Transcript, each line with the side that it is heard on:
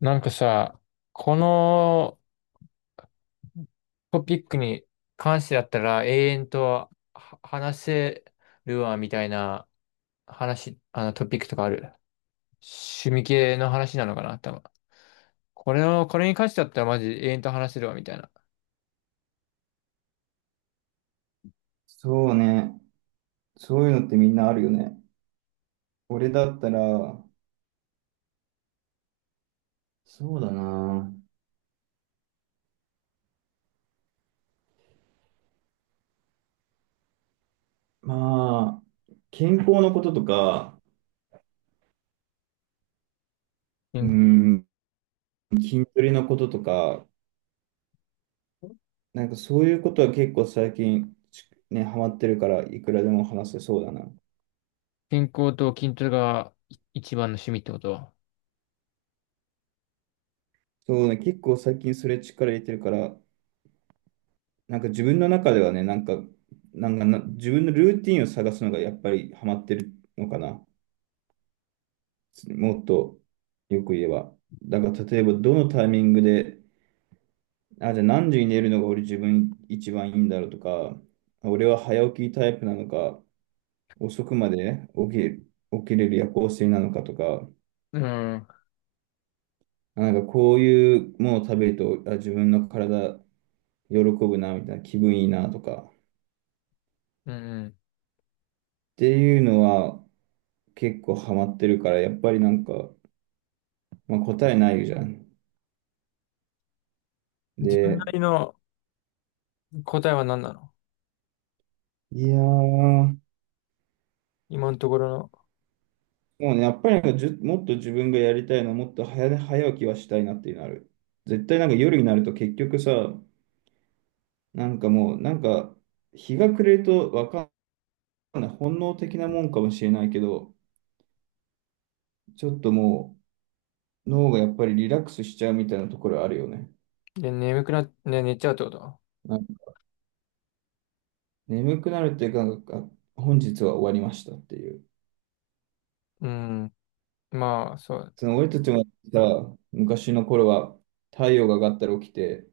left: なんかさ、このトピックに関してだったら永遠とは話せるわみたいな話、トピックとかある。趣味系の話なのかな、多分。これに関してだったらマジ永遠と話せるわみたいな。
right: そうね。そういうのってみんなあるよね。俺だったら、そうだな。まあ、健康のこととか、う
left: 健
right: ん、筋トレのこととか、なんかそういうことは結構最近、ね、ハマってるから、いくらでも話せそうだな。
left: 健康と筋トレが一番の趣味ってこと？
right: そうね、結構最近それ力入れてるから、なんか自分の中ではね、なんか、なんかな、自分のルーティンを探すのがやっぱりハマってるのかな。もっとよく言えば。だから例えばどのタイミングで、あ、じゃあ何時に寝るのが俺自分一番いいんだろうとか、俺は早起きタイプなのか、遅くまで起きれる夜行性なのかとか、
left: うん。
right: あなんかこういうものを食べると、あ、自分の体喜ぶな、みたいな気分いいなとか、っ
left: うん。
right: ていうのは結構ハマってるから、やっぱりなんか、まあ、答えないじゃん。
left: 自分な
right: で、
left: りの答えは何なの
right: いやー、も
left: 今のところ？
right: うね、やっぱりなんかもっと自分がやりたいのは、もっと早起きはしたいなっていうのある。絶対なんか夜になると結局さ、なんかもう、なんか、日が暮れるとわかんない、本能的なもんかもしれないけど、ちょっともう、脳がやっぱりリラックスしちゃうみたいなところあるよね。
left: で眠くな、ね、寝ちゃうってこと？
right: なんか眠くなるっていうか、なんか、あ本日は終わりましたっていう。
left: うん。まあ、そう。
right: その俺たちもさ、昔の頃は、太陽が上がったら起きて、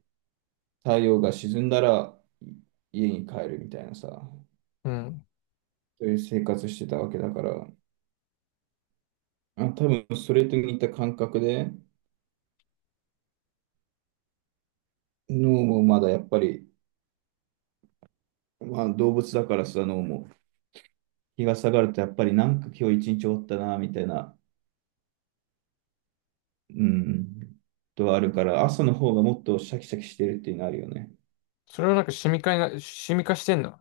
right: 太陽が沈んだら家に帰るみたいなさ、
left: うん。
right: そういう生活してたわけだから、あ、多分それと似た感覚で、脳もまだやっぱり、まあ、動物だからさ、あの、もう日が下がるとやっぱりなんか今日一日終わったな、みたいな、うん、とはあるから、朝の方がもっとシャキシャキしてるっていうのあるよね。
left: それは趣味化してんの？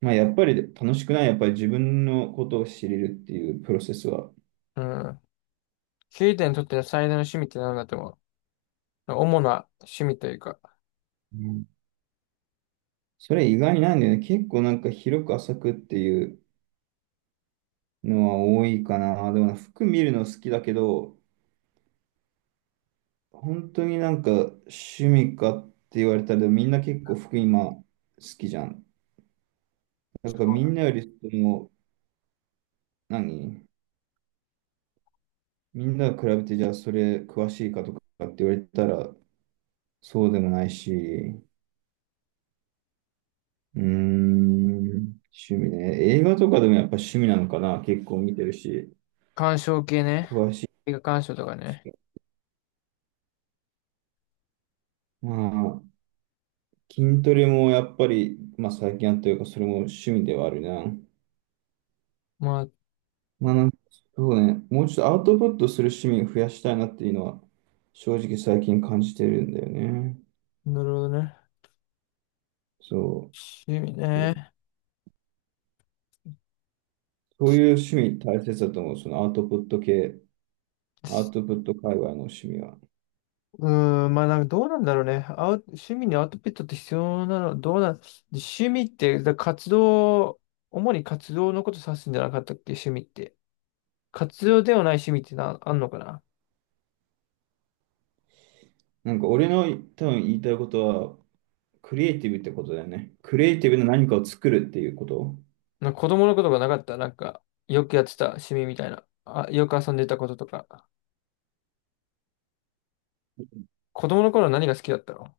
right: まあ、やっぱり楽しくない、やっぱり自分のことを知れるっていうプロセスは。
left: うん。ケイタにとっての最大の趣味って何だと思う？主な趣味というか、
right: うんそれ意外にないんだよね。結構なんか広く浅くっていうのは多いかな。でも服見るの好きだけど、本当になんか趣味かって言われたら、みんな結構服今好きじゃん。だからみんなよりその、何みんなが比べて、じゃあそれ詳しいかとかって言われたら、そうでもないし、うーん、趣味ね。映画とかでもやっぱ趣味なのかな。結構見てるし、
left: 鑑賞系ね。
right: 詳しい
left: 映画鑑賞とかね。
right: し。まあ、筋トレもやっぱり、まあ最近あったというか、それも趣味ではあるな。
left: まあ、
right: まあなんか、そうね、もうちょっとアウトプットする趣味を増やしたいなっていうのは、正直最近感じてるんだよね。
left: なるほどね。
right: そ
left: 趣味
right: う。
left: ね。
right: そういう趣味大切だと思う。そのアウトプット系。アウトプット界隈の趣味は。
left: うーん、まあどうなんだろうね。趣味にアウトプットって必要なの、どうなん、趣味って、活動、主に活動のこと指すんじゃなかったっけ、趣味って。活動ではない趣味ってあんのかな？
right: なんか俺の多分言いたいことは、クリエイティブってことだよね。クリエイティブな何かを作るっていうこと。
left: なんか子供のことがなかった。なんか、よくやってた趣味みたいな。あ、よく遊んでたこととか。子供の頃何が好きだったの？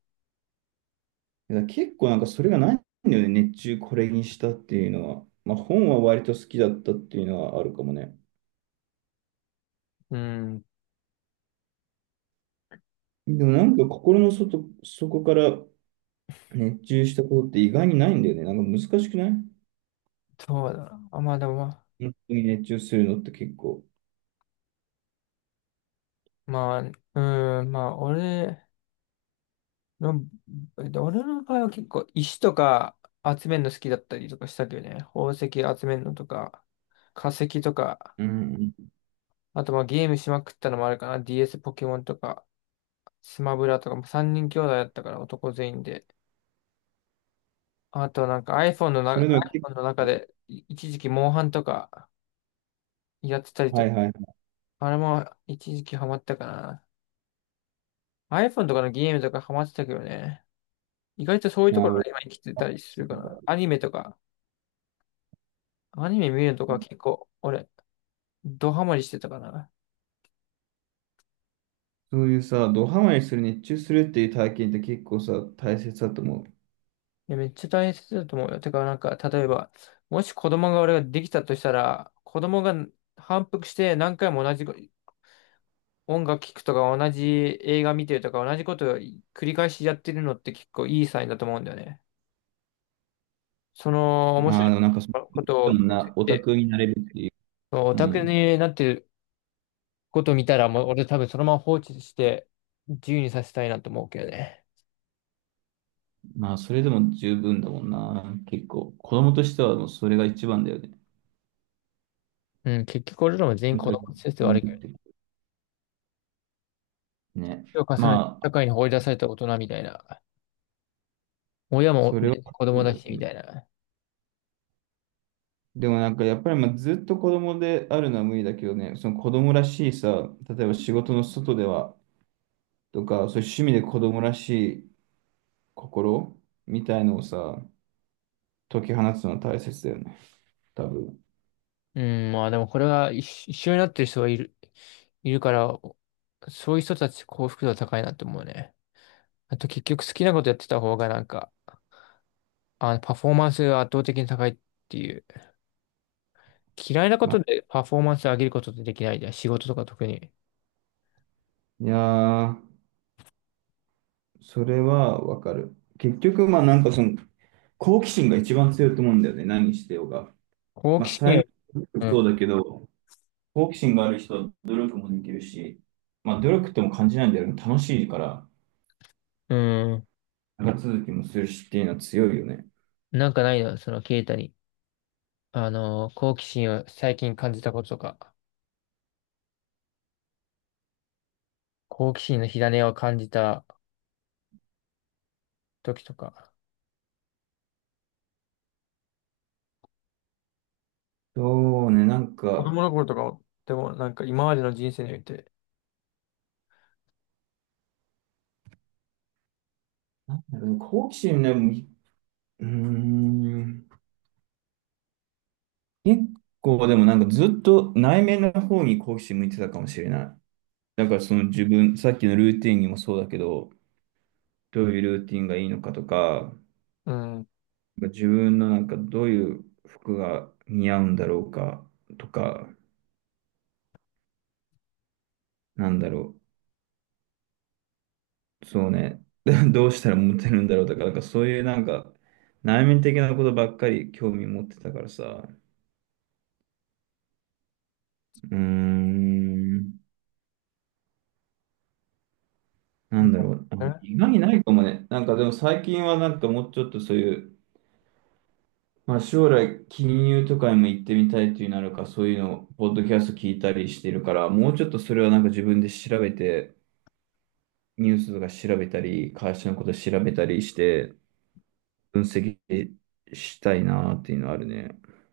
right: だから結構なんかそれがないんだよね。熱中これにしたっていうのは。まあ本は割と好きだったっていうのはあるかもね。
left: うーん、
right: でもなんか心の外、そこから熱中したことって意外にないんだよね。なんか難しくない
left: そうだな。あ、まあでもまあ、
right: 本当に熱中するのって結構。
left: まあ、うーん、の、俺の場合は結構石とか集めるの好きだったりとかしたけどね。宝石集めるのとか、化石とか、
right: うん
left: あとまあゲームしまくったのもあるかな。DS、 ポケモンとか、スマブラとか、3人兄弟だったから男全員で。あとiPhone の
right: それでも結
left: iPhone の中
right: 構、
left: で一時期モンハンとかやってたり
right: は
left: と
right: い
left: か、
right: はいはい。
left: あれも一時期ハマったかな。iPhone とかのゲームとかハマってたけどね。意外とそういうと
right: な
left: こ
right: る
left: ろが
right: ほ
left: 今生きてたりするから。ア
right: ど。
left: ニメとか、アニメ見るのとか結構俺、ドハマりしてたかな。
right: そういうさ、ドハマりする、熱中するっていう体験って結構さ、大切だと思
left: いや、めっちゃ大切だと思うよ。てか、なんか、例えば、もし子供が俺ができたとしたら、子供が反復して何回も同じ音楽聴くとか同じ映画見てるとか同じことを繰り返しやってるのって結構いいサインだと思うんだよね。その
right: う。
left: 面
right: ああ、
left: 白
right: で
left: い
right: もなんかそ
left: ことを分
right: の
left: 析
right: な、
left: し
right: オタ
left: て、
right: クになれるっていう。
left: オ
right: う
left: タク
right: ん。
left: になってることを見たらもう俺多分そのまま放置して自由にさせたいなと思うけどね。
right: まあ、それでも十分だもんな。結構。子供としてはもうそれが一番だよね。
left: うん、結局俺らも全
right: な
left: 員
right: ん
left: 子
right: か、
left: 供先生
right: うん
left: 悪
right: っ
left: いけ
right: てね。
left: ど、年を重ねて
right: まあ、
left: 社会に放り出された大人みたいな。親も
right: それは
left: ね子
right: そ
left: 供
right: う
left: だ
right: だよ
left: しみ
right: ね。
left: たいな。
right: でもなんかやっぱりまあずっと子供であるのは無理だけどね、その子供らしいさ、例えば仕事の外ではとか、そういう趣味で子供らしい心みたいのをさ、解き放つのは大切だよね。多分。
left: うん、まあでもこれが一緒になってる人がいる、いるから、そういう人たち幸福度は高いなって思うね。あと結局好きなことやってた方がなんか、あの、パフォーマンスが圧倒的に高いっていう。嫌いなこ
right: まあ、
left: とでパフォーマンス上げることってできないじゃん。仕事とか特に。
right: いやー、それはわかる。結局、まあなんかその、好奇心が一番強いと思うんだよね、何してようが。
left: 好
right: まあ
left: 奇心を、
right: 才能も
left: うん、
right: そうだけど、好奇心がある人は努力もできるし、まあ努力とも感じないんだよね、楽しいから、
left: うん、
right: 長続きもするしっていうのは強いよね。
left: なんかないの、そのケイタに。あの、好奇心を最近感じたこととか、好奇心の火種を感じた時とか。
right: そうね、なん
left: 子
right: か、
left: 供の頃とかでもなんか今までの人生において、
right: なんだろうね、好奇心ね、もううーん、結構でもなんかずっと内面の方に好奇心向いてたかもしれない。だからその自分、さっきのルーティンにもそうだけど、どういうルーティンがいいのかとか、
left: うん。
right: 自分のなんかどういう服が似合うんだろうかとか、なんだろう、そうね、どうしたらモテるんだろうとか、なんかそういうなんか内面的なことばっかり興味持ってたからさ、うーん、な
left: なん
right: んだ
left: か
right: ろう、あ
left: ね。
right: 意外にないかもね。なんかでも最近はなんかもうちょっとそういう、まあ、将来、金融とかにも行ってみたいというなるか、そういうのを、ポッドキャスト聞いたりしてるから、もうちょっとそれはなんか自分で調べて、ニュースとか調べたり、会社のこと調べたりして、分析したいなっていうのはあるね。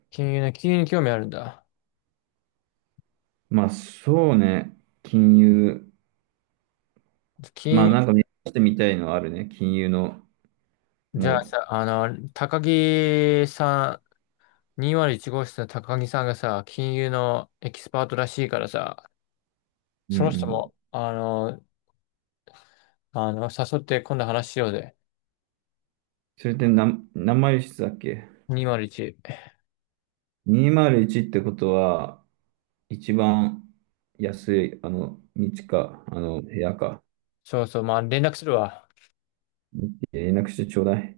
left: 金融ね、金融に興味あるんだ。
right: まあ、そうね、金融、ま
left: 金、
right: あ、なんか目指してみたいのはあるね、金融の、
left: じ
right: も
left: ゃあ
right: う、
left: さ、あの、高木さ201号室の高木さんがさ、金融のエキスパートらしいからさ、
right: うんう
left: その人
right: ん。
left: も、あの、あの、誘って今度話しようぜ。
right: それって何、何マイル室だっけ
left: 201。
right: ?201 ってことは、一番安い、あの、道か、あの、部屋か、
left: そうそう、まあ連絡するわ。
right: 連絡してちょうだい。